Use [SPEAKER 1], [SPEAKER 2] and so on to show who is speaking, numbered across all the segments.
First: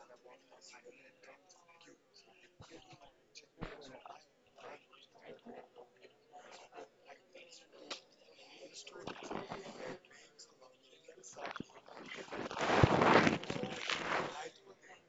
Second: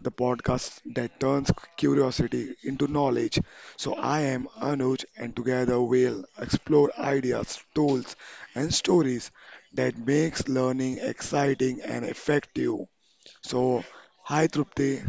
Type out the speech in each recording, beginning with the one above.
[SPEAKER 1] the podcast that turns curiosity into knowledge. So I am Anuj, and together we'll explore ideas, tools, and stories that makes learning exciting and effective. So, hi Trupti.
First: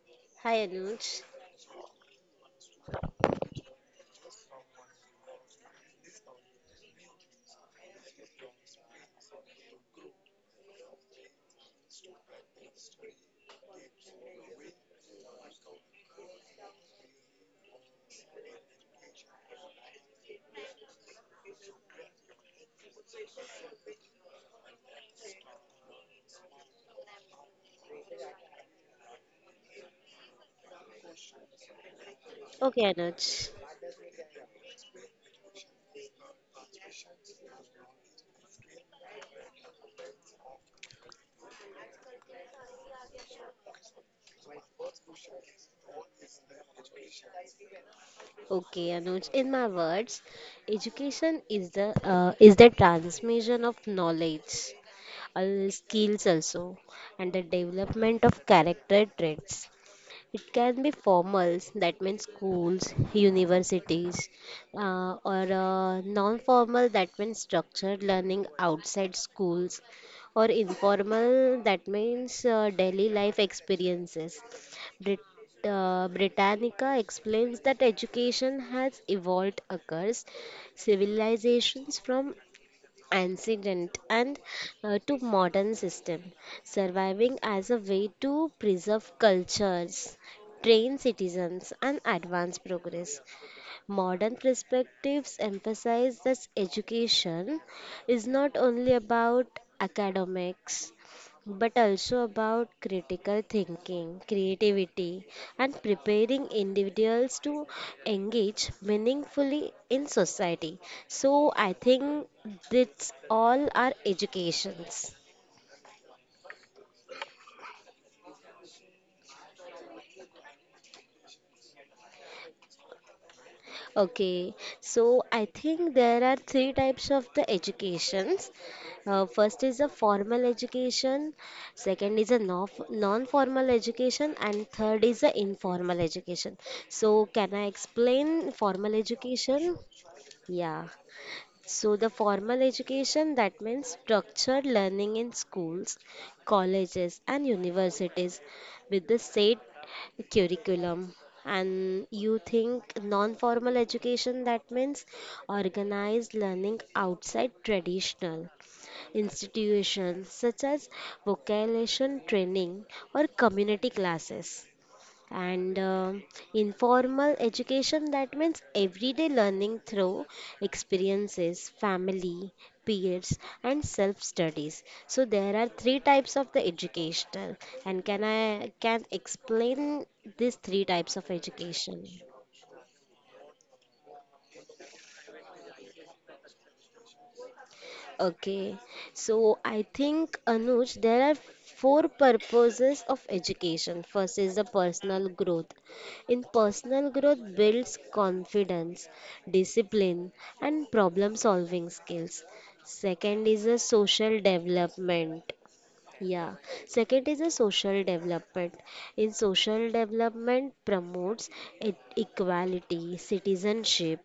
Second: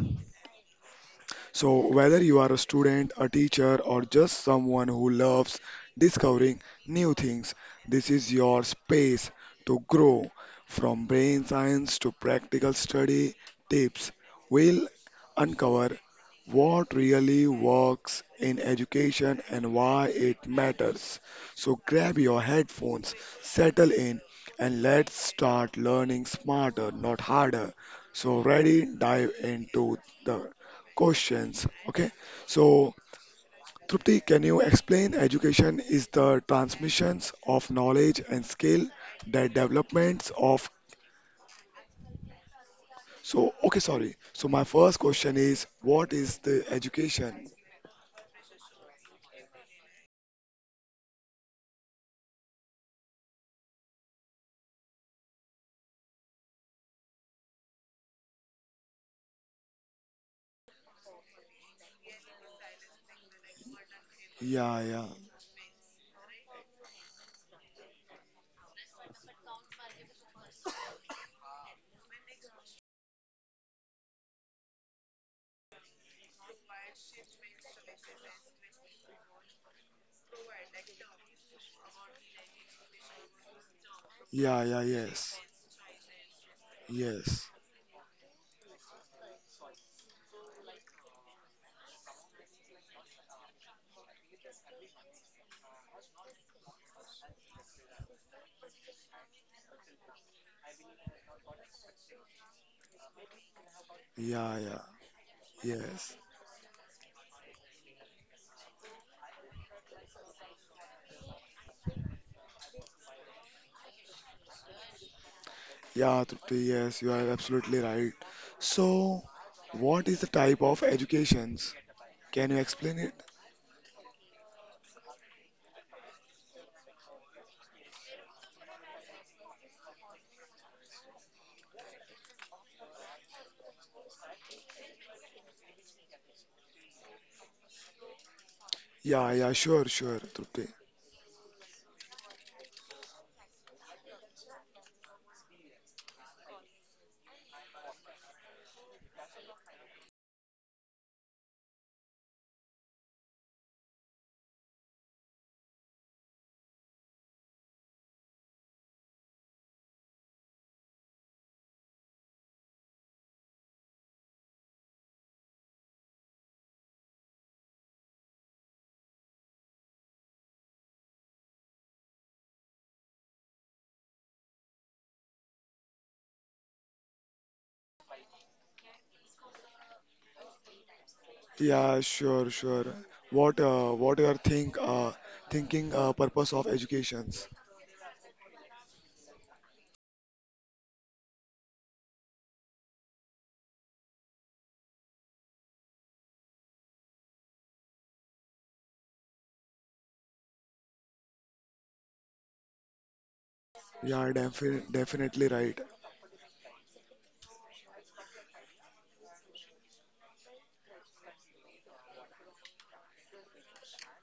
[SPEAKER 2] Hi Anuj.
[SPEAKER 1] So, whether you are a student, a teacher, or just someone who loves discovering new things, this is your space to grow. From brain science to practical study tips, we'll uncover what really works in education and why it matters. So, grab your headphones, settle in, and let's start learning smarter, not harder. So, ready, dive into the questions. Okay,
[SPEAKER 2] Okay
[SPEAKER 1] so
[SPEAKER 2] Anuj.
[SPEAKER 1] Trupti, can you explain education is the transmissions of knowledge and skill, the developments of so okay, sorry. So my first question is what is the education?
[SPEAKER 2] Okay Anuj. In my words, education is the transmission of knowledge, skills also, and the development of character traits. It can be formal, that means schools, universities,
[SPEAKER 1] Yeah, yeah,
[SPEAKER 2] or non formal, that means structured learning outside schools, or informal, that means daily life experiences. Brit- Britannica explains that education has evolved across civilizations from ancient and
[SPEAKER 1] yeah, yeah,
[SPEAKER 2] to
[SPEAKER 1] yes,
[SPEAKER 2] modern system, surviving
[SPEAKER 1] yes,
[SPEAKER 2] as a way to preserve cultures, train citizens, and advance progress. Modern perspectives emphasize that education is not only about academics but also about critical thinking,
[SPEAKER 1] yeah, yeah,
[SPEAKER 2] creativity, and
[SPEAKER 1] yes,
[SPEAKER 2] preparing individuals to engage meaningfully in society. So, I think that's all our educations.
[SPEAKER 1] yeah, Trupti, yes, you are absolutely right. So what is the type of educations? Can you explain it?
[SPEAKER 2] Okay, so I think there are three types of the educations. First is a formal education, second is a non-formal education, and third is a informal education. So can I explain formal
[SPEAKER 1] Yeah, yeah,
[SPEAKER 2] education?
[SPEAKER 1] sure, sure, Trupti.
[SPEAKER 2] Yeah. So, the formal education, that means structured learning in schools, colleges, and universities with the state curriculum. And you think non formal education, that means organized learning outside traditional institutions such as vocational training or community classes, and informal education, that means everyday learning through experiences, family, peers, and self studies. So there are three types of the educational, and can I can explain these three types of
[SPEAKER 1] Yeah,
[SPEAKER 2] education.
[SPEAKER 1] sure, sure. What you are think thinking purpose of educations?
[SPEAKER 2] Okay, so I think Anuj, there are four purposes of education. First is the personal growth. In personal growth, builds confidence, discipline, and problem solving skills. Second is the
[SPEAKER 1] Yeah,
[SPEAKER 2] social
[SPEAKER 1] definitely
[SPEAKER 2] development.
[SPEAKER 1] right.
[SPEAKER 2] Yeah, second is the social development. In social development, promotes equality, citizenship,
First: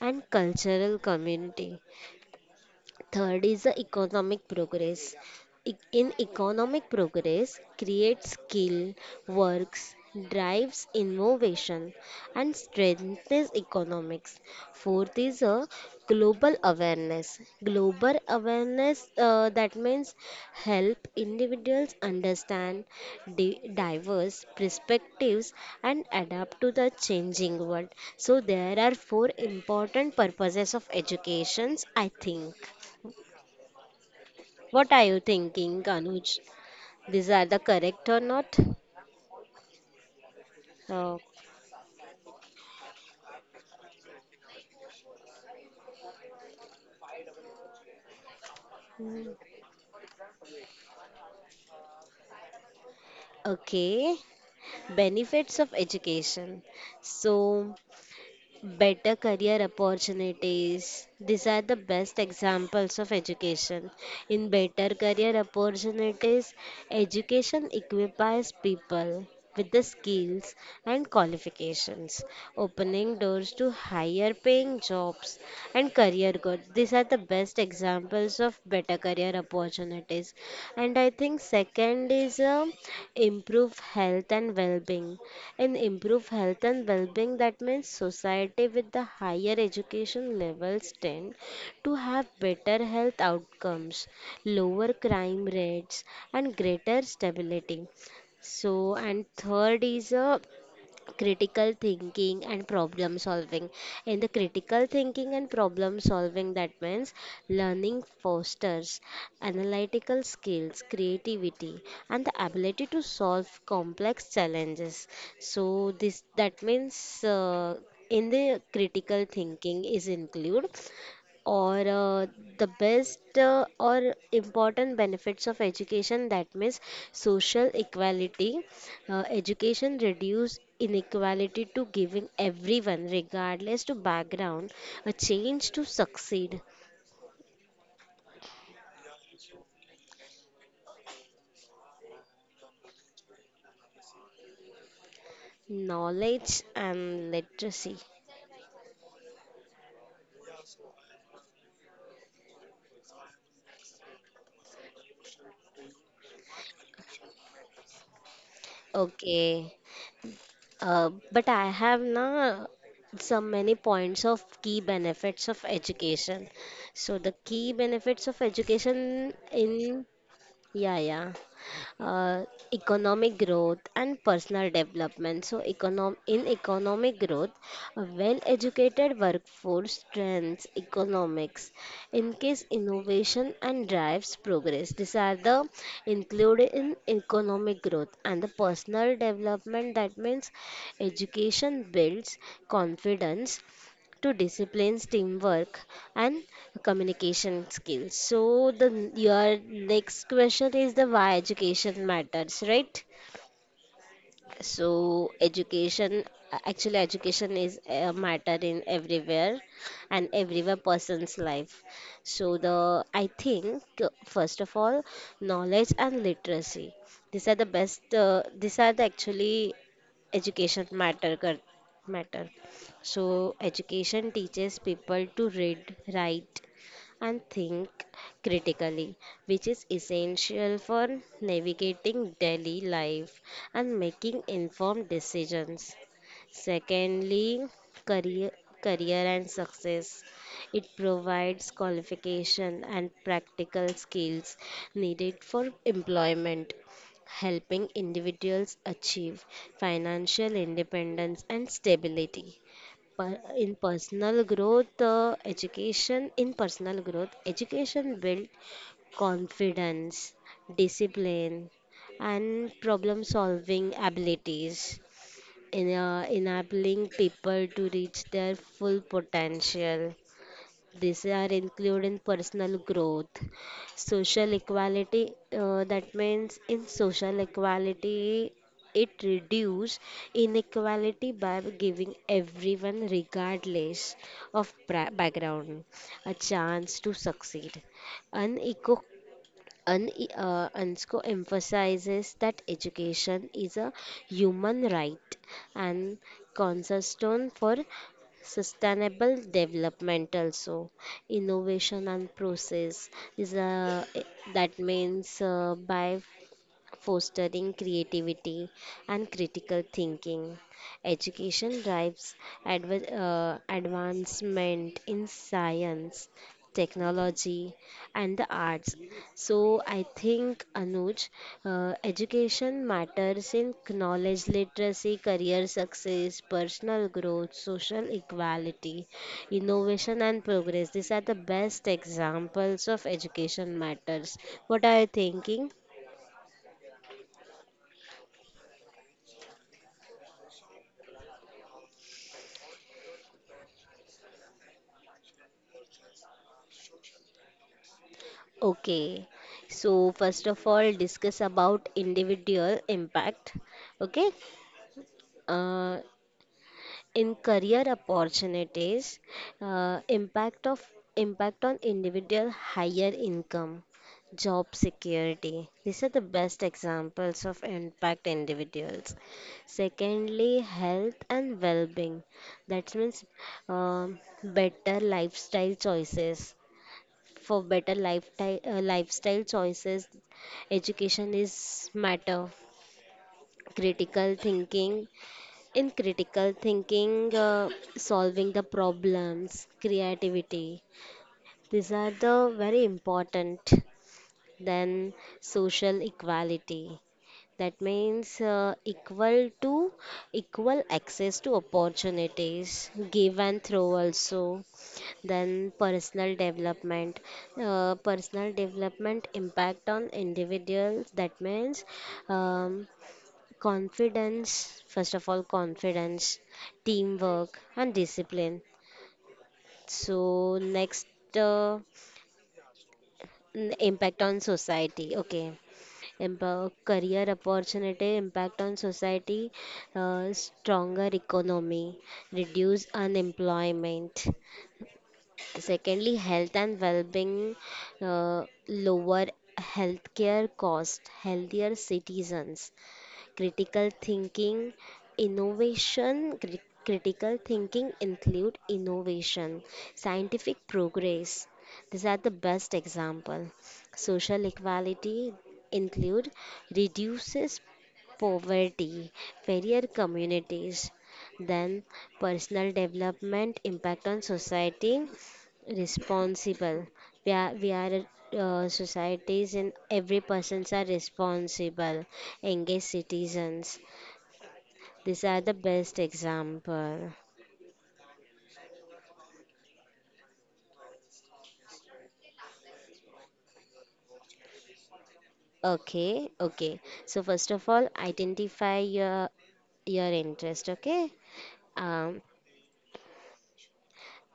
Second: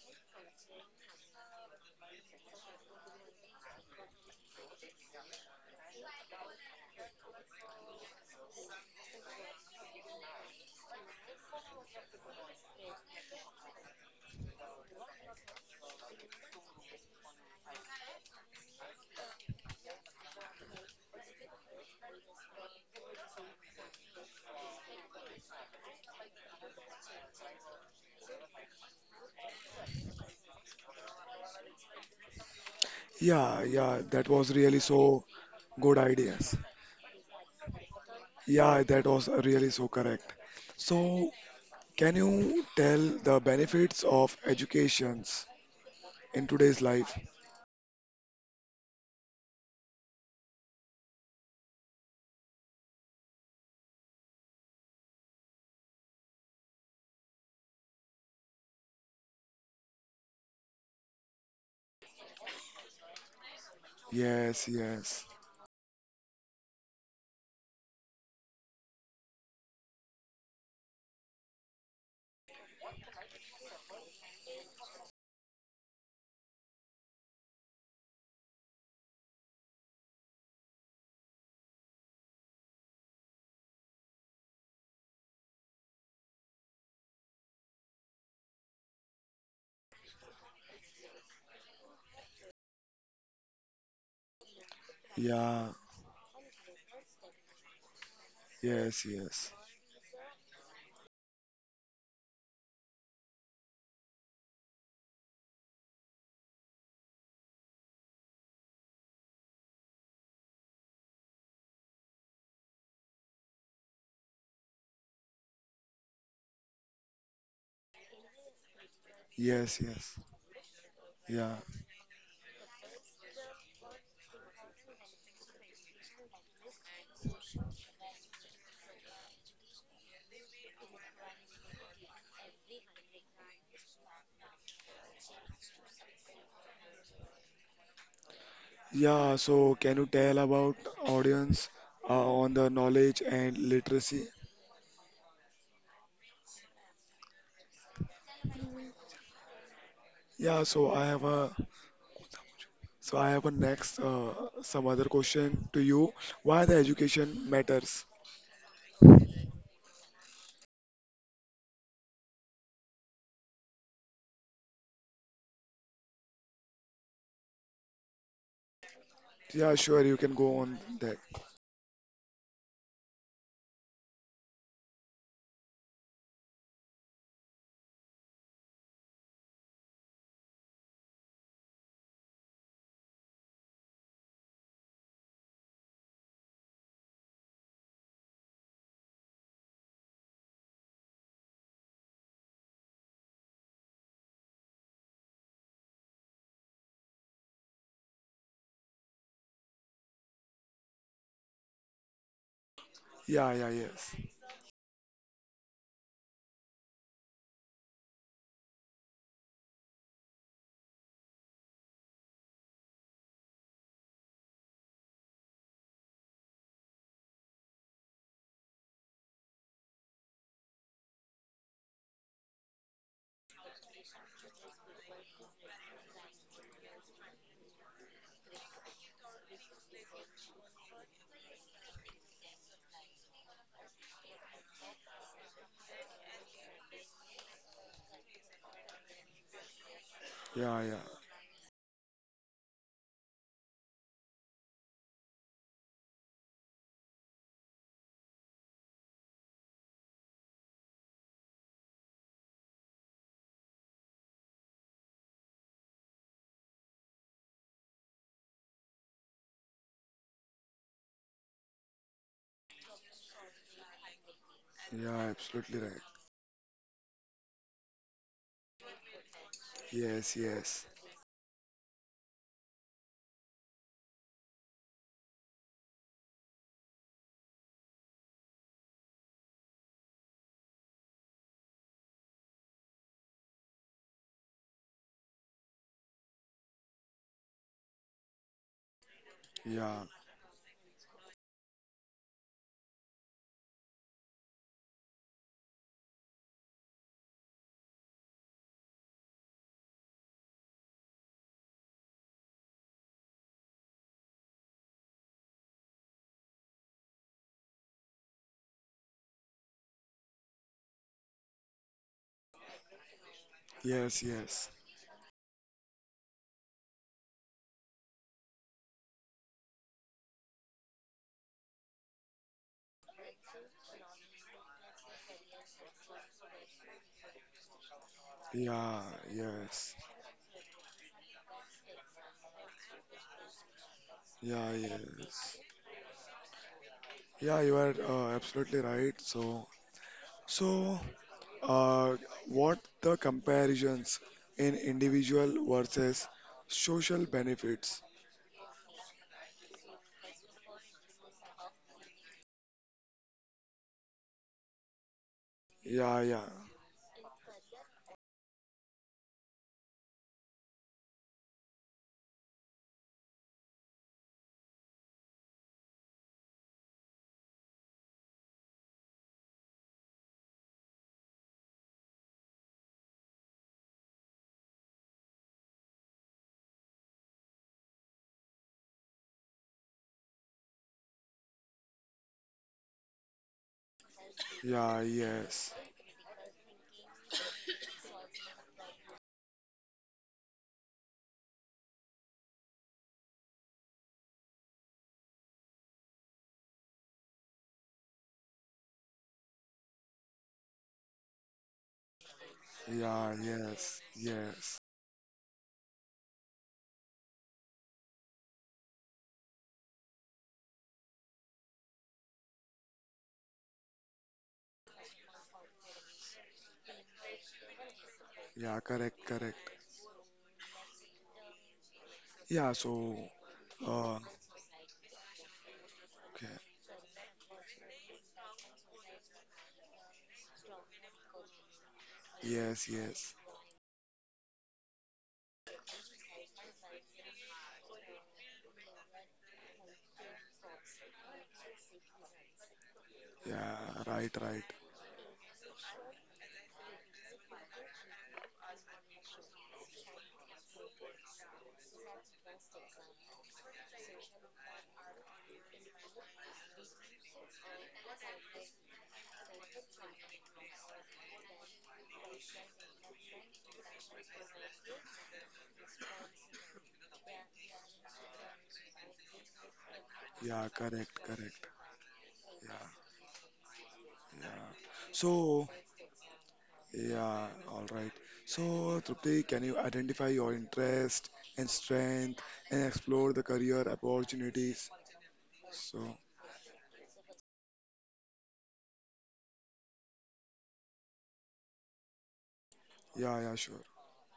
[SPEAKER 2] and cultural community. Third is the economic progress. In economic progress, creates skill, works, drives innovation, and strengthens economics. Fourth is a global awareness. Global awareness, that means help individuals understand diverse perspectives and adapt to the changing world. So there are four important purposes of educations, I think.
[SPEAKER 1] Yeah, yeah, that was really
[SPEAKER 2] What are you
[SPEAKER 1] so
[SPEAKER 2] thinking,
[SPEAKER 1] good
[SPEAKER 2] Anuj?
[SPEAKER 1] ideas.
[SPEAKER 2] These are the correct or not?
[SPEAKER 1] Yeah, that was really so correct.
[SPEAKER 2] Uh,
[SPEAKER 1] So, can you tell the benefits of educations in today's life?
[SPEAKER 2] okay, benefits of education. So, better career opportunities. These are the best examples of education. In
[SPEAKER 1] Yes,
[SPEAKER 2] better
[SPEAKER 1] yes.
[SPEAKER 2] career opportunities, education equips people with the skills and qualifications, opening doors to higher paying jobs and career growth. These are the best examples of better career opportunities. And I think second is improve health and well-being. In improve health and well-being, that means society with the higher education levels tend to have better health outcomes, lower crime
[SPEAKER 1] Yeah,
[SPEAKER 2] rates, and greater stability. So
[SPEAKER 1] yes,
[SPEAKER 2] and
[SPEAKER 1] yes.
[SPEAKER 2] third is a critical thinking and problem solving. In the critical thinking and problem solving, that means learning fosters analytical skills, creativity, and the ability to solve complex challenges. So this, that means uh, in the critical
[SPEAKER 1] Yes,
[SPEAKER 2] thinking is
[SPEAKER 1] yes.
[SPEAKER 2] include,
[SPEAKER 1] Yeah.
[SPEAKER 2] or the best or important benefits of education, that means social equality. Uh, education reduce inequality to giving everyone regardless to background a chance to succeed.
[SPEAKER 1] Yeah, so can you tell about audience on the knowledge and literacy?
[SPEAKER 2] Knowledge and literacy.
[SPEAKER 1] Yeah, so I have a next some other question to you. Why the education matters?
[SPEAKER 2] Okay, but I have now some many points of key benefits of education. So the key benefits of education
[SPEAKER 1] Yeah, sure,
[SPEAKER 2] in,
[SPEAKER 1] you can go on
[SPEAKER 2] yeah
[SPEAKER 1] that.
[SPEAKER 2] yeah, uh, economic growth and personal development. So, in economic growth, a well educated workforce strengthens economics, in case innovation, and drives progress. These are the included in economic growth and the personal development. That means education builds confidence to disciplines, teamwork, and communication skills. So the your next question is the why education matters, right?
[SPEAKER 1] Yeah, yeah, yes.
[SPEAKER 2] So education, actually education is a matter in everywhere and everywhere person's life. So the, I think first of all, knowledge and literacy. These are the best. These are the actually education matter matter. So education teaches people to read, write, and think critically, which is essential for navigating daily life and making informed decisions. Secondly, career, career and success.
[SPEAKER 1] Yeah,
[SPEAKER 2] It
[SPEAKER 1] yeah.
[SPEAKER 2] provides qualification and practical skills needed for employment, helping individuals achieve financial independence and stability. In personal growth, education in personal growth education build confidence, discipline, and problem solving abilities,
[SPEAKER 1] Yeah, absolutely
[SPEAKER 2] in,
[SPEAKER 1] right.
[SPEAKER 2] uh, enabling people to reach their full potential.
[SPEAKER 1] Yes, yes.
[SPEAKER 2] These are including personal growth, social equality. That means in social equality, it reduces inequality by giving everyone, regardless of background, a chance to succeed. An eco
[SPEAKER 1] Yeah.
[SPEAKER 2] Un, UNESCO emphasizes that education is a human right and cornerstone for sustainable development. Also innovation and process is a, that means by fostering creativity and critical thinking. Education drives
[SPEAKER 1] Yes, yes.
[SPEAKER 2] advancement in science, technology, and the arts. So I think, Anuj, education matters in knowledge literacy, career success, personal growth, social
[SPEAKER 1] Yeah,
[SPEAKER 2] equality,
[SPEAKER 1] yes.
[SPEAKER 2] innovation, and progress. These are the best examples of education matters.
[SPEAKER 1] Yeah,
[SPEAKER 2] What are you
[SPEAKER 1] yes.
[SPEAKER 2] thinking?
[SPEAKER 1] Yeah, you are absolutely right. So Uh, what the comparisons in individual versus social benefits?
[SPEAKER 2] Okay, so first of all, discuss about individual impact. Okay, uh,
[SPEAKER 1] Yeah, yeah,
[SPEAKER 2] in career opportunities, uh, impact of impact on individual higher income, job security. These are the best examples of impact individuals. Secondly, health and well-being. That means better lifestyle choices, for better lifestyle, lifestyle choices. Education is matter. Critical
[SPEAKER 1] yeah,
[SPEAKER 2] thinking.
[SPEAKER 1] yes,
[SPEAKER 2] In critical thinking, solving the problems, creativity. These are the very important. Then social equality, that means equal access to opportunities,
[SPEAKER 1] yeah,
[SPEAKER 2] give and throw
[SPEAKER 1] yes,
[SPEAKER 2] also.
[SPEAKER 1] yes,
[SPEAKER 2] Then personal development, personal development impact on individuals, that means um, confidence, first of all confidence, teamwork and discipline.
[SPEAKER 1] yeah, correct, correct.
[SPEAKER 2] So next, uh,
[SPEAKER 1] Yeah, uh,
[SPEAKER 2] impact on society. Okay,
[SPEAKER 1] okay,
[SPEAKER 2] Career opportunity, impact on society, stronger economy, reduce
[SPEAKER 1] yes, yes,
[SPEAKER 2] unemployment. Secondly, health and well-being, lower healthcare cost, healthier citizens. Critical
[SPEAKER 1] yeah, right, right,
[SPEAKER 2] thinking, innovation, critical thinking include innovation, scientific progress. These are the best example. Social equality include reduces poverty, fairer communities. Then personal development, impact on society, responsible. We are societies, and every
[SPEAKER 1] yeah,
[SPEAKER 2] persons are
[SPEAKER 1] correct, correct,
[SPEAKER 2] responsible engaged
[SPEAKER 1] yeah,
[SPEAKER 2] citizens.
[SPEAKER 1] yeah.
[SPEAKER 2] These are the
[SPEAKER 1] So,
[SPEAKER 2] best example.
[SPEAKER 1] yeah, all right. So, Trupti, can you identify your interest and strength and explore the career opportunities? So,
[SPEAKER 2] Okay, okay. So first of all, identify your interest. Okay. Um,
[SPEAKER 1] yeah, yeah, sure.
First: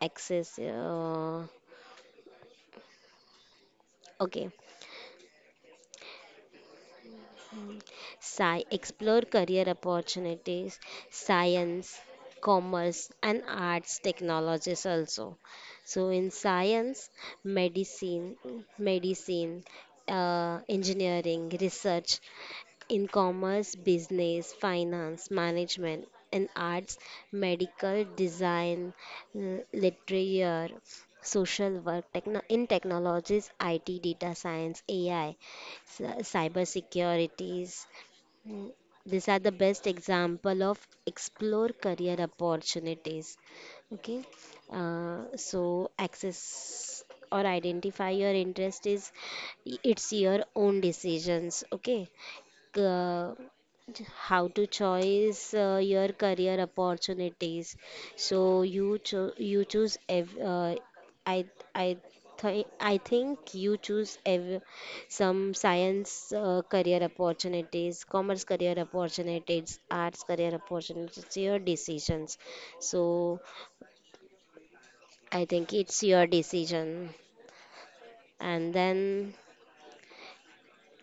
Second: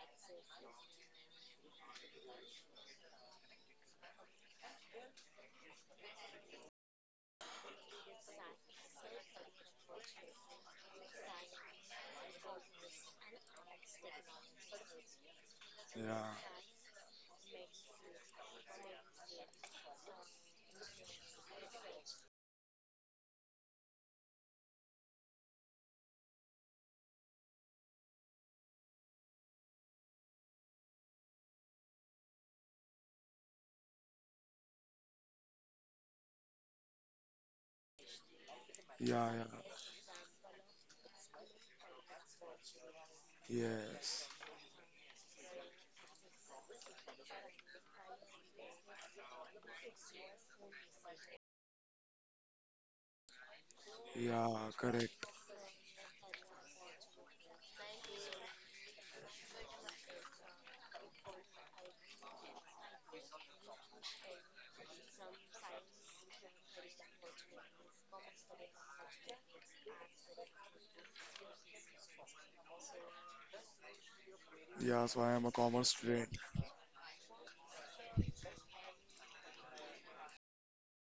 [SPEAKER 2] access. Okay. Sci explore career opportunities, science, commerce, and arts technologies also. So
[SPEAKER 1] Yeah,
[SPEAKER 2] in science, medicine, medicine, engineering, research, in commerce, business, finance, management, and arts, medical design, literature, social work, in technologies, IT, data science, AI, cyber securities. These
[SPEAKER 1] yeah,
[SPEAKER 2] are
[SPEAKER 1] yeah.
[SPEAKER 2] the best example of explore career opportunities. Okay,
[SPEAKER 1] Yes.
[SPEAKER 2] so access or identify your interest is it's your own decisions. Okay. Uh,
[SPEAKER 1] Yeah,
[SPEAKER 2] how to
[SPEAKER 1] correct.
[SPEAKER 2] choice your career opportunities, so you cho- you choose ev- I I th I think you choose some science career opportunities, commerce career opportunities, arts career opportunities. It's your decisions. So
[SPEAKER 1] Yeah, so I
[SPEAKER 2] I
[SPEAKER 1] am a
[SPEAKER 2] think
[SPEAKER 1] commerce
[SPEAKER 2] it's your
[SPEAKER 1] student.
[SPEAKER 2] decision. And then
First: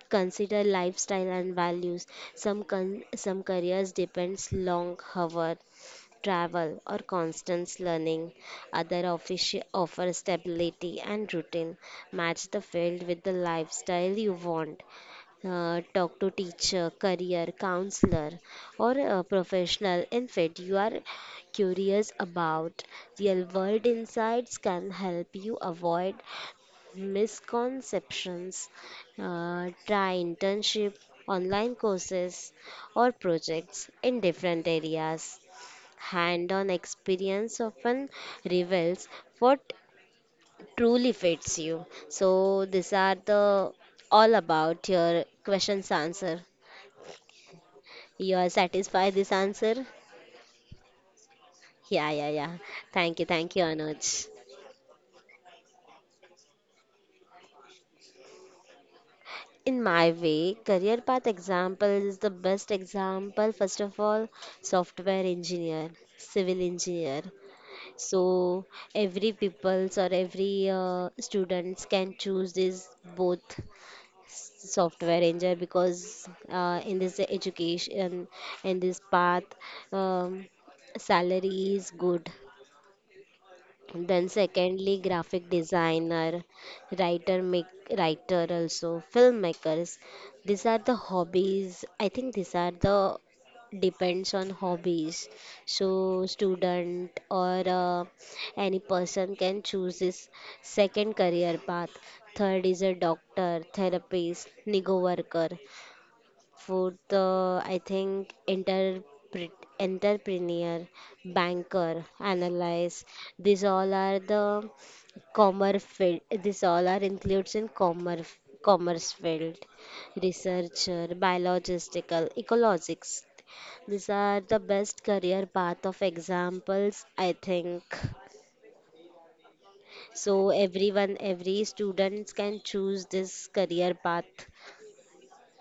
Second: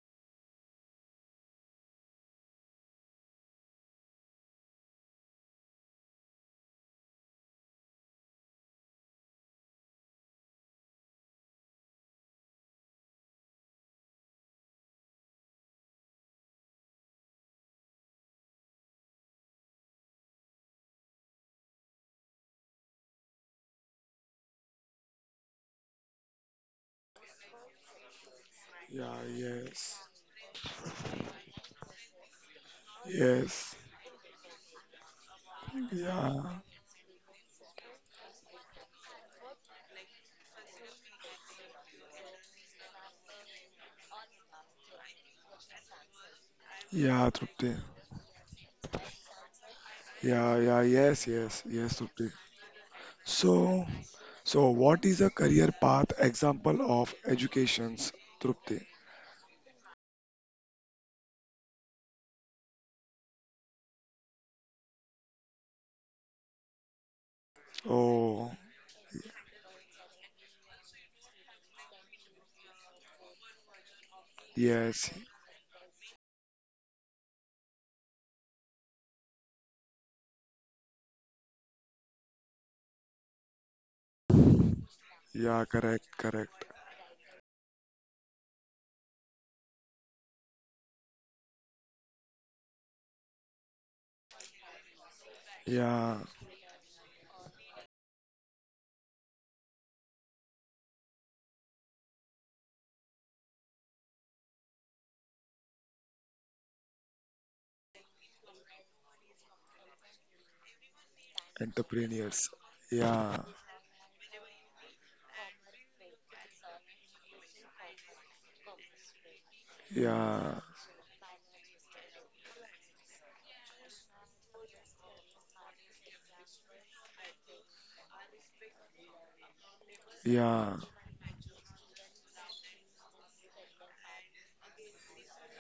[SPEAKER 2] consider lifestyle and values. Some careers depends long hour travel, or constant learning. Other offer stability and routine. Match the field with the lifestyle you want. Talk to teacher, career counselor, or a professional in field you are curious about. Real world insights can help you avoid misconceptions.
[SPEAKER 1] Yeah, yes.
[SPEAKER 2] Try internship, online courses, or
[SPEAKER 1] Yes.
[SPEAKER 2] projects in different areas.
[SPEAKER 1] Yeah.
[SPEAKER 2] Hand-on experience often reveals what truly fits you. So these are the all about your questions answer.
[SPEAKER 1] Yeah, Trupti.
[SPEAKER 2] You are satisfied this answer?
[SPEAKER 1] Yeah, yeah, yes, yes, yes,
[SPEAKER 2] Yeah, yeah,
[SPEAKER 1] Trupti.
[SPEAKER 2] yeah. Thank you,
[SPEAKER 1] So,
[SPEAKER 2] Anuj.
[SPEAKER 1] so what is a career path example of educations, Trupti?
[SPEAKER 2] In my way, career path example is the best example. First of all, software engineer, civil engineer.
[SPEAKER 1] Oh,
[SPEAKER 2] So every people's or every students can choose this both
[SPEAKER 1] yes.
[SPEAKER 2] software engineer, because in this education, in this path, um, salary is good. Then secondly, graphic
[SPEAKER 1] Yeah, correct,
[SPEAKER 2] designer,
[SPEAKER 1] correct.
[SPEAKER 2] writer, make writer also, filmmakers. These are the hobbies, I think. These are the depends on hobbies. So
[SPEAKER 1] Yeah,
[SPEAKER 2] student or any person can choose this second career path. Third is a doctor, therapist, nigo worker, food, the I think interpret, entrepreneur, banker,
[SPEAKER 1] entrepreneurs.
[SPEAKER 2] analyst.
[SPEAKER 1] Yeah,
[SPEAKER 2] These all are the commerce field. These all are includes in commerce, commerce field,
[SPEAKER 1] yeah,
[SPEAKER 2] researcher, biologistical, ecologics. These are the best career path of examples, I think. So
[SPEAKER 1] yeah,
[SPEAKER 2] everyone, every students can choose this career path.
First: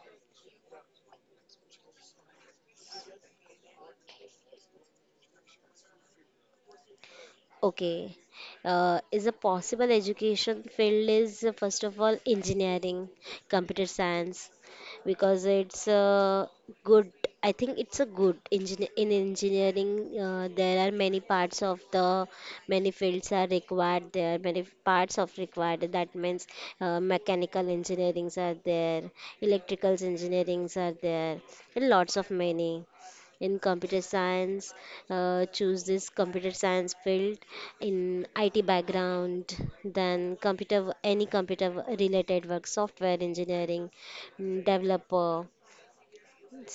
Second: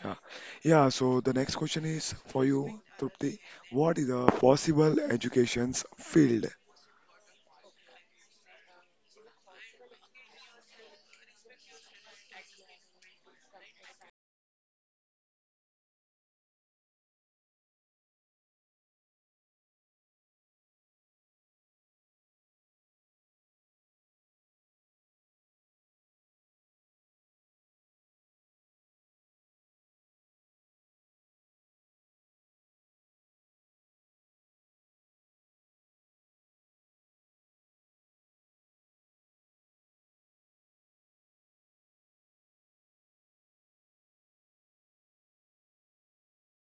[SPEAKER 1] yeah. Yeah, so the next question is for you, Trupti. What is the possible education's field?
[SPEAKER 2] Okay. Is a possible education field is first of all engineering, computer science, because it's a good. I think it's a good engineer in engineering. There are many parts of the many fields are required. There are many parts of required. That means mechanical engineerings are there, electricals engineerings are there, and lots of many in computer science. Uh, choose this computer science field in IT background, then computer, any computer related work, software engineering, developer.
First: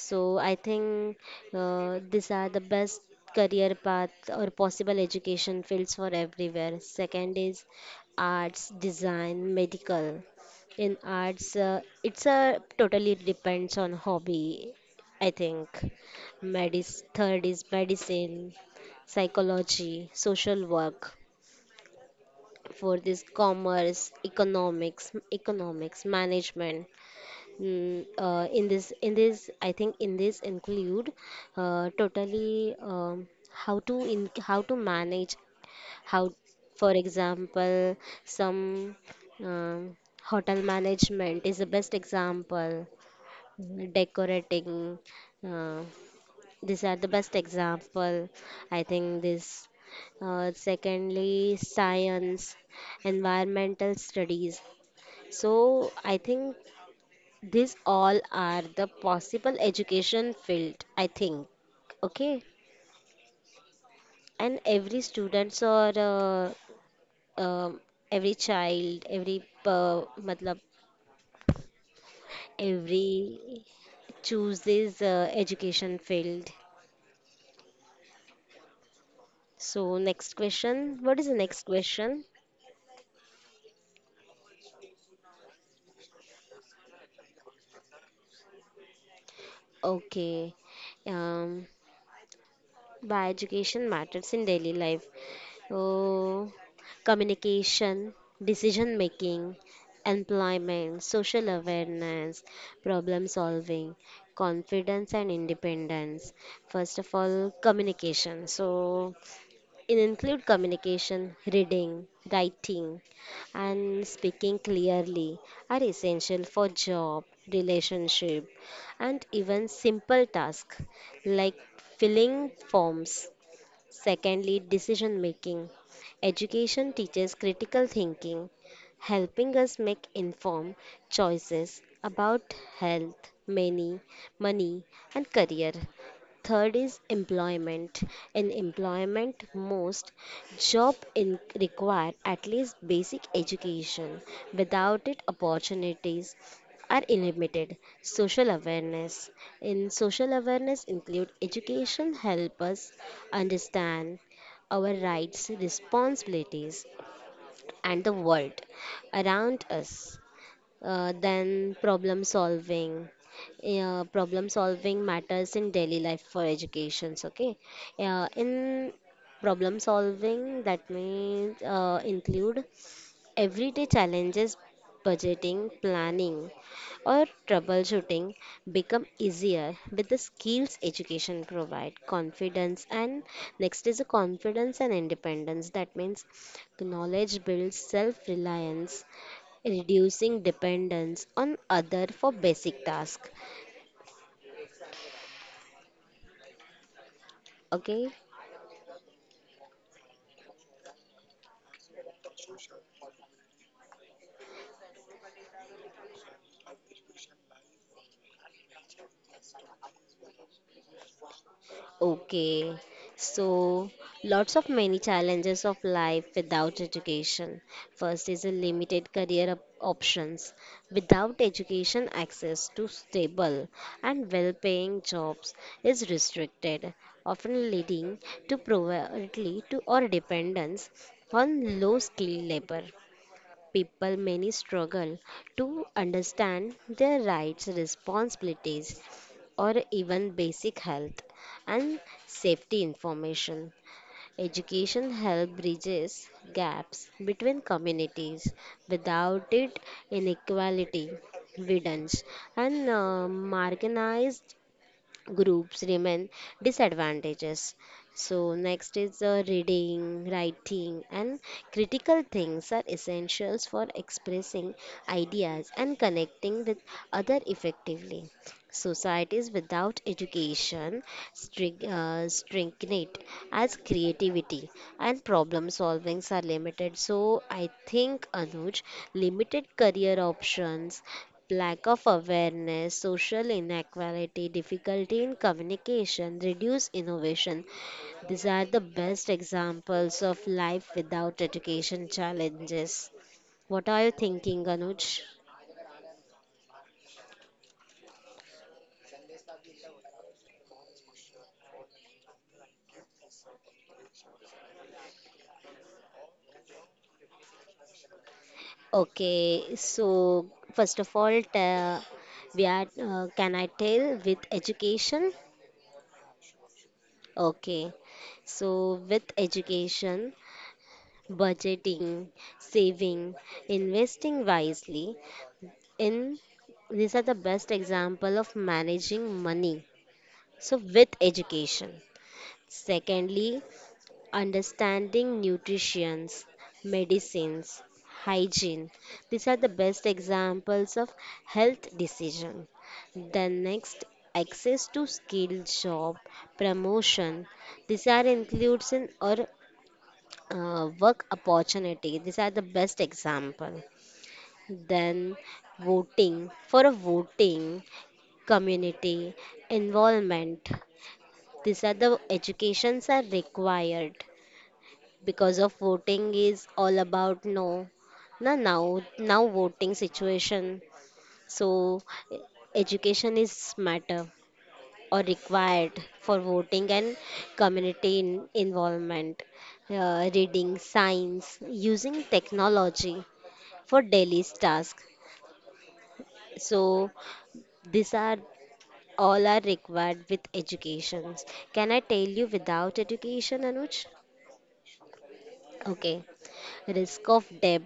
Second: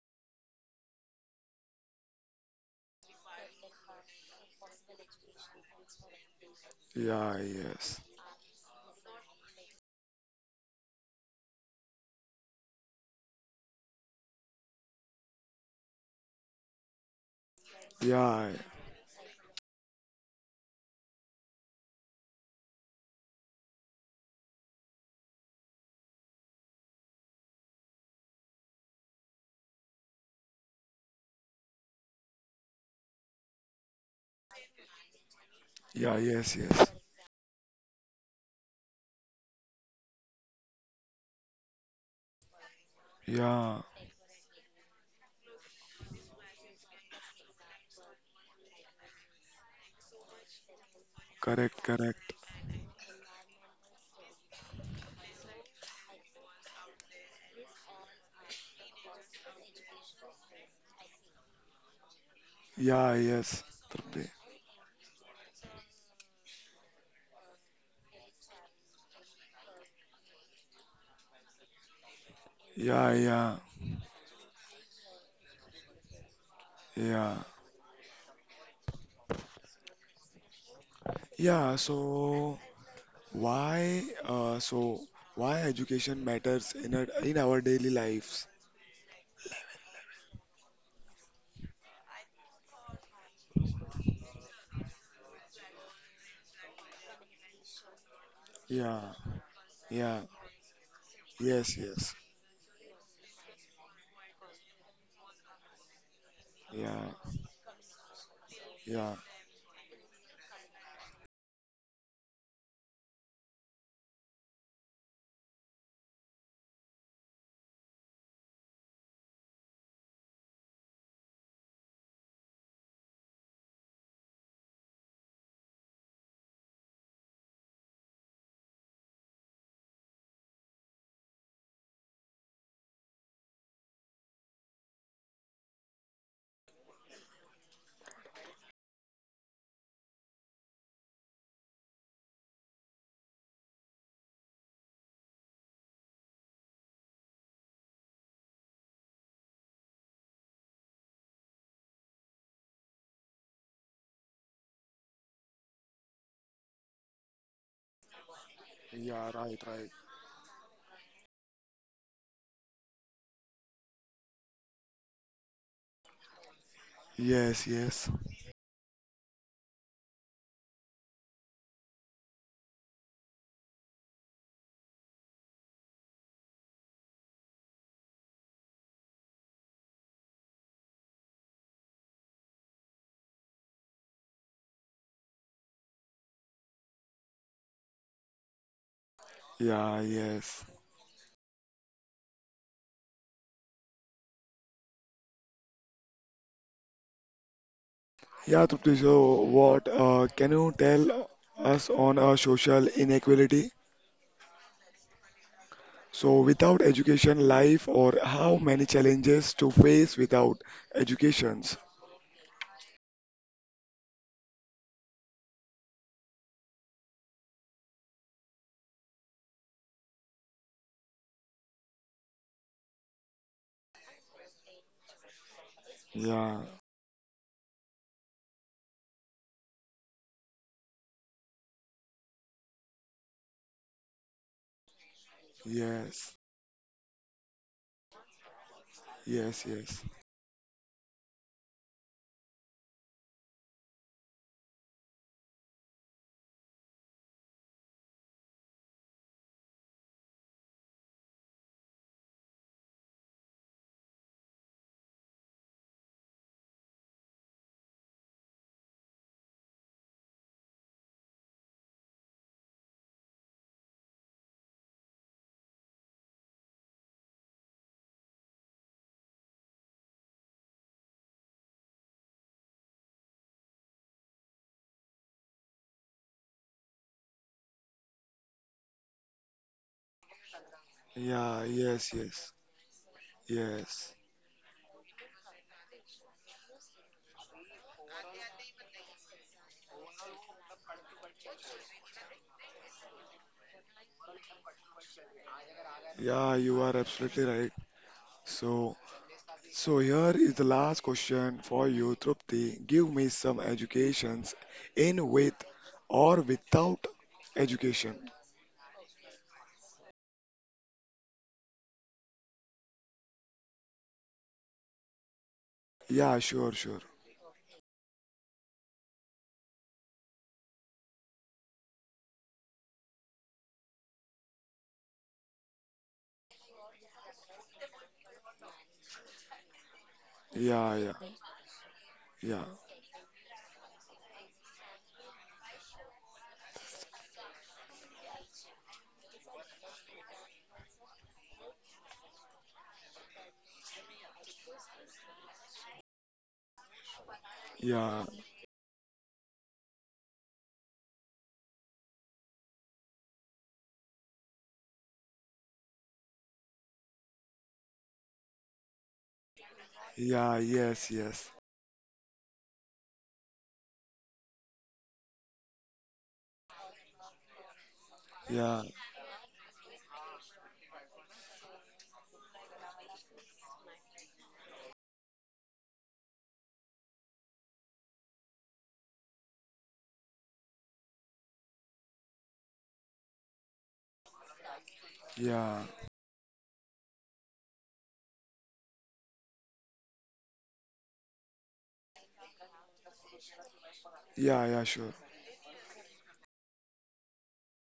[SPEAKER 2] So I think these are the best career path or possible education fields for everywhere. Second
[SPEAKER 1] Yeah,
[SPEAKER 2] is
[SPEAKER 1] yes.
[SPEAKER 2] arts, design, medical. In arts, it's a totally depends on hobby. I think. Medis third is medicine,
[SPEAKER 1] Yeah,
[SPEAKER 2] psychology, social work. Fourth is commerce, economics, economics, management. In this, I think in this include totally how to in how to manage
[SPEAKER 1] yeah,
[SPEAKER 2] how,
[SPEAKER 1] yes, yes.
[SPEAKER 2] for example, some um, hotel management is the best example.
[SPEAKER 1] Yeah,
[SPEAKER 2] Mhm. Decorating, uh, these are the best example. I think this. Secondly,
[SPEAKER 1] correct, correct.
[SPEAKER 2] science, environmental studies. So I think these all are the possible education field, I think. Okay,
[SPEAKER 1] Yeah, yes, Trupti.
[SPEAKER 2] and every students or um every child, every uh, matlab,
[SPEAKER 1] Yeah, yeah,
[SPEAKER 2] every chooses education field.
[SPEAKER 1] yeah.
[SPEAKER 2] So next question, what is the next
[SPEAKER 1] Yeah,
[SPEAKER 2] question?
[SPEAKER 1] so why education matters in our daily lives?
[SPEAKER 2] Okay, um, why education matters in daily life? Oh, communication, decision
[SPEAKER 1] Yeah,
[SPEAKER 2] making,
[SPEAKER 1] yeah.
[SPEAKER 2] employment, social
[SPEAKER 1] Yes, yes.
[SPEAKER 2] awareness, problem solving, confidence and independence. First
[SPEAKER 1] Yeah,
[SPEAKER 2] of all, communication.
[SPEAKER 1] yeah.
[SPEAKER 2] So, it include communication, reading, writing, and speaking clearly are essential for job, relationship, and even simple tasks like filling forms. Secondly, decision making. Education teaches critical thinking, helping us make informed choices about health, money and career. Third is employment. In employment, most job in require at least basic education. Without it, opportunities are limited. Social awareness. In social awareness include education help us understand our rights, responsibilities and the world
[SPEAKER 1] Yeah, right,
[SPEAKER 2] around
[SPEAKER 1] right.
[SPEAKER 2] us, than problem solving. Yeah, problem solving matters in daily life for educations. Okay,
[SPEAKER 1] Yes, yes.
[SPEAKER 2] yeah, in problem solving that may include everyday challenges, budgeting, planning, or troubleshooting become easier with the skills education provide confidence and next is a confidence and independence that means knowledge builds self reliance,
[SPEAKER 1] Yeah,
[SPEAKER 2] reducing
[SPEAKER 1] yes.
[SPEAKER 2] dependence on other for basic tasks. Okay.
[SPEAKER 1] Yeah, Trupti, so what can you tell us on social inequality? So without education, life or how many challenges to face without educations?
[SPEAKER 2] Okay, so lots of many challenges of life without education. First is a limited career options. Without education, access to stable and well paying jobs is
[SPEAKER 1] Yeah,
[SPEAKER 2] restricted, often leading to poverty to or dependence on low skilled labor. People many struggle to
[SPEAKER 1] yes,
[SPEAKER 2] understand their rights, responsibilities,
[SPEAKER 1] yes,
[SPEAKER 2] or
[SPEAKER 1] yes.
[SPEAKER 2] even basic health and safety information. Education help bridges gaps between communities. Without it, inequality widens and marginalized groups remain disadvantages. So, next is reading, writing, and critical things are essentials for expressing ideas and connecting with other effectively. Societies without education stagnate as creativity and problem solvings are limited. So I think, Anuj, limited career options,
[SPEAKER 1] Yeah,
[SPEAKER 2] lack of
[SPEAKER 1] yes, yes,
[SPEAKER 2] awareness, social
[SPEAKER 1] yes.
[SPEAKER 2] inequality, difficulty in communication, reduce innovation. These are the best examples of life without education challenges. What are you thinking, Anuj?
[SPEAKER 1] Yeah, you are absolutely right. So, so here is the last question for you, Trupti. Give me some educations in with or without education.
[SPEAKER 2] Okay, so first of all, we are, can I tell with education?
[SPEAKER 1] Yeah, sure, sure.
[SPEAKER 2] Okay, so with education, budgeting, saving, investing wisely, in these are the best example of managing money. So
[SPEAKER 1] Yeah,
[SPEAKER 2] with
[SPEAKER 1] yeah,
[SPEAKER 2] education.
[SPEAKER 1] yeah,
[SPEAKER 2] Secondly, understanding nutritions, medicines, hygiene. These are the best examples of health decision. The next, access to skilled job promotion. These
[SPEAKER 1] yeah,
[SPEAKER 2] are includes in or work opportunity. These are the best example. Then voting for a voting community
[SPEAKER 1] yeah,
[SPEAKER 2] involvement.
[SPEAKER 1] yes, yes.
[SPEAKER 2] These are the educations are required because of voting is all about no na
[SPEAKER 1] Yeah,
[SPEAKER 2] now voting situation. So, e- education is matter or required for voting and community in, involvement. Uh, reading science, using technology for daily task.
[SPEAKER 1] yeah,
[SPEAKER 2] So these are all are required with educations. Can I tell you without education, Anuj?
[SPEAKER 1] yeah, yeah, sure.
[SPEAKER 2] Okay, risk of debt,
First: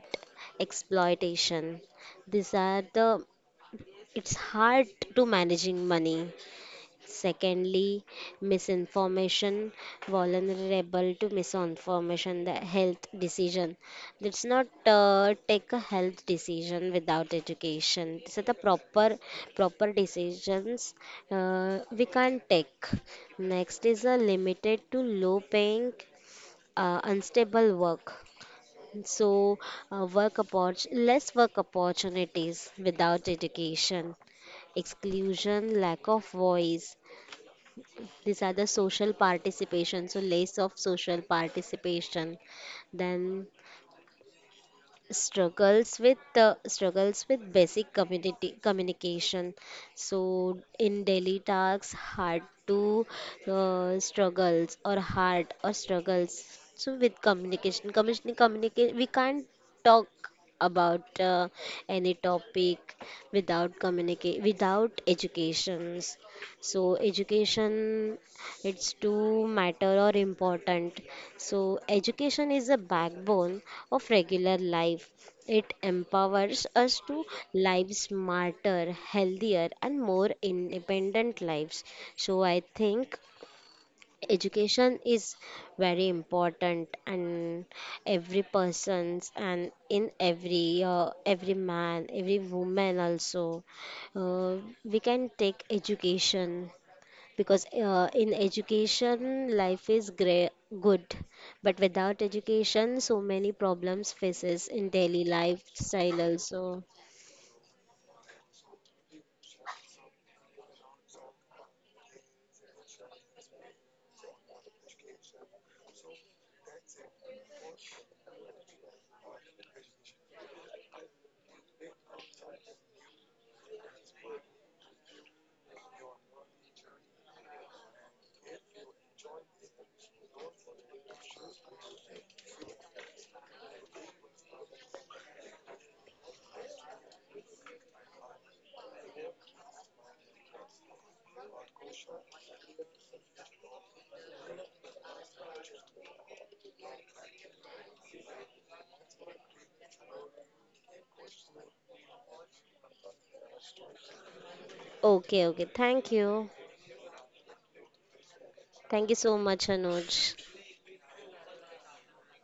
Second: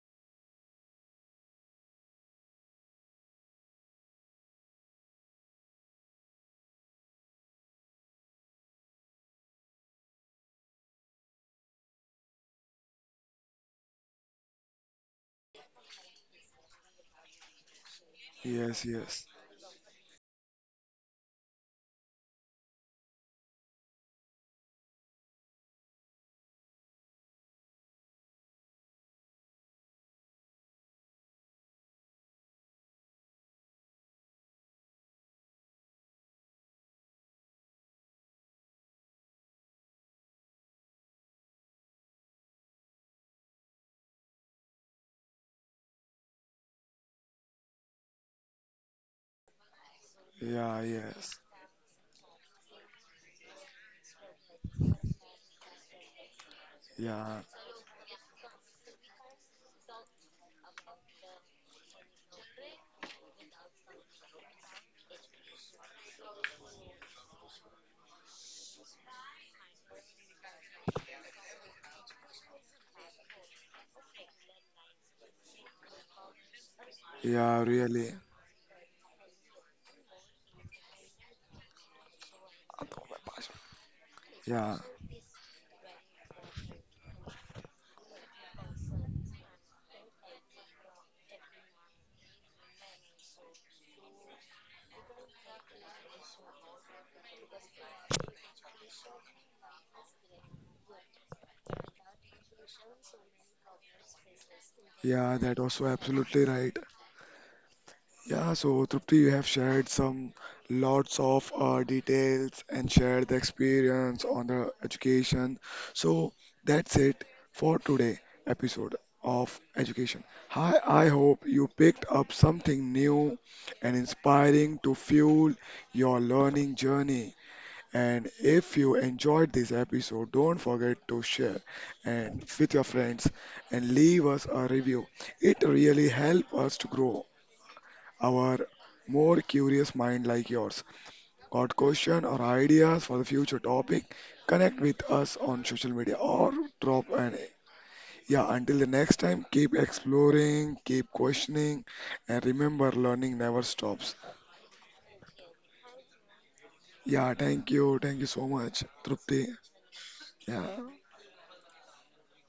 [SPEAKER 2] exploitation. These are the it's hard to managing money. Secondly, misinformation, vulnerable to misinformation, the health decision. Let's not take a health decision without education. These are the
[SPEAKER 1] Yes,
[SPEAKER 2] proper
[SPEAKER 1] yes.
[SPEAKER 2] proper decisions we can't take. Next is a limited to low paying, unstable work. So, less work opportunities without education, exclusion, lack of voice. These are the social participation, so less of social participation. Then struggles with basic community communication. So
[SPEAKER 1] Yeah,
[SPEAKER 2] in
[SPEAKER 1] yes.
[SPEAKER 2] daily tasks hard to, struggles or hard or struggles. So with
[SPEAKER 1] Yeah,
[SPEAKER 2] communication communicate, we can't talk about any topic without communicate without educations. So education, it's too matter or important. So education is a backbone of regular life. It empowers us to
[SPEAKER 1] yeah,
[SPEAKER 2] live
[SPEAKER 1] really.
[SPEAKER 2] smarter, healthier and more independent lives. So I think
[SPEAKER 1] Yeah,
[SPEAKER 2] education is very important and every person's and in every, every man, every woman also, uh, we can take education because in education life is great, good. But without education so many problems faces in daily
[SPEAKER 1] yeah, that was so
[SPEAKER 2] lifestyle
[SPEAKER 1] absolutely
[SPEAKER 2] also.
[SPEAKER 1] right. Yeah, so Trupti, you have shared some lots of details and shared the experience on the education. So that's it for today episode of education. Hi, I hope you picked up something new and inspiring to fuel your learning journey. And if you enjoyed this episode, don't forget to share and with your friends and leave us a review. It really helps us to grow our more curious mind like yours. Got question or ideas for the future topic, connect with us on social media or drop an yeah, until the next time, keep exploring, keep questioning, and remember learning never stops.
[SPEAKER 2] Okay, okay, thank you,
[SPEAKER 1] Yeah, thank you, thank you so much,
[SPEAKER 2] thank you so
[SPEAKER 1] Trupti.
[SPEAKER 2] much, Anuj.
[SPEAKER 1] Yeah.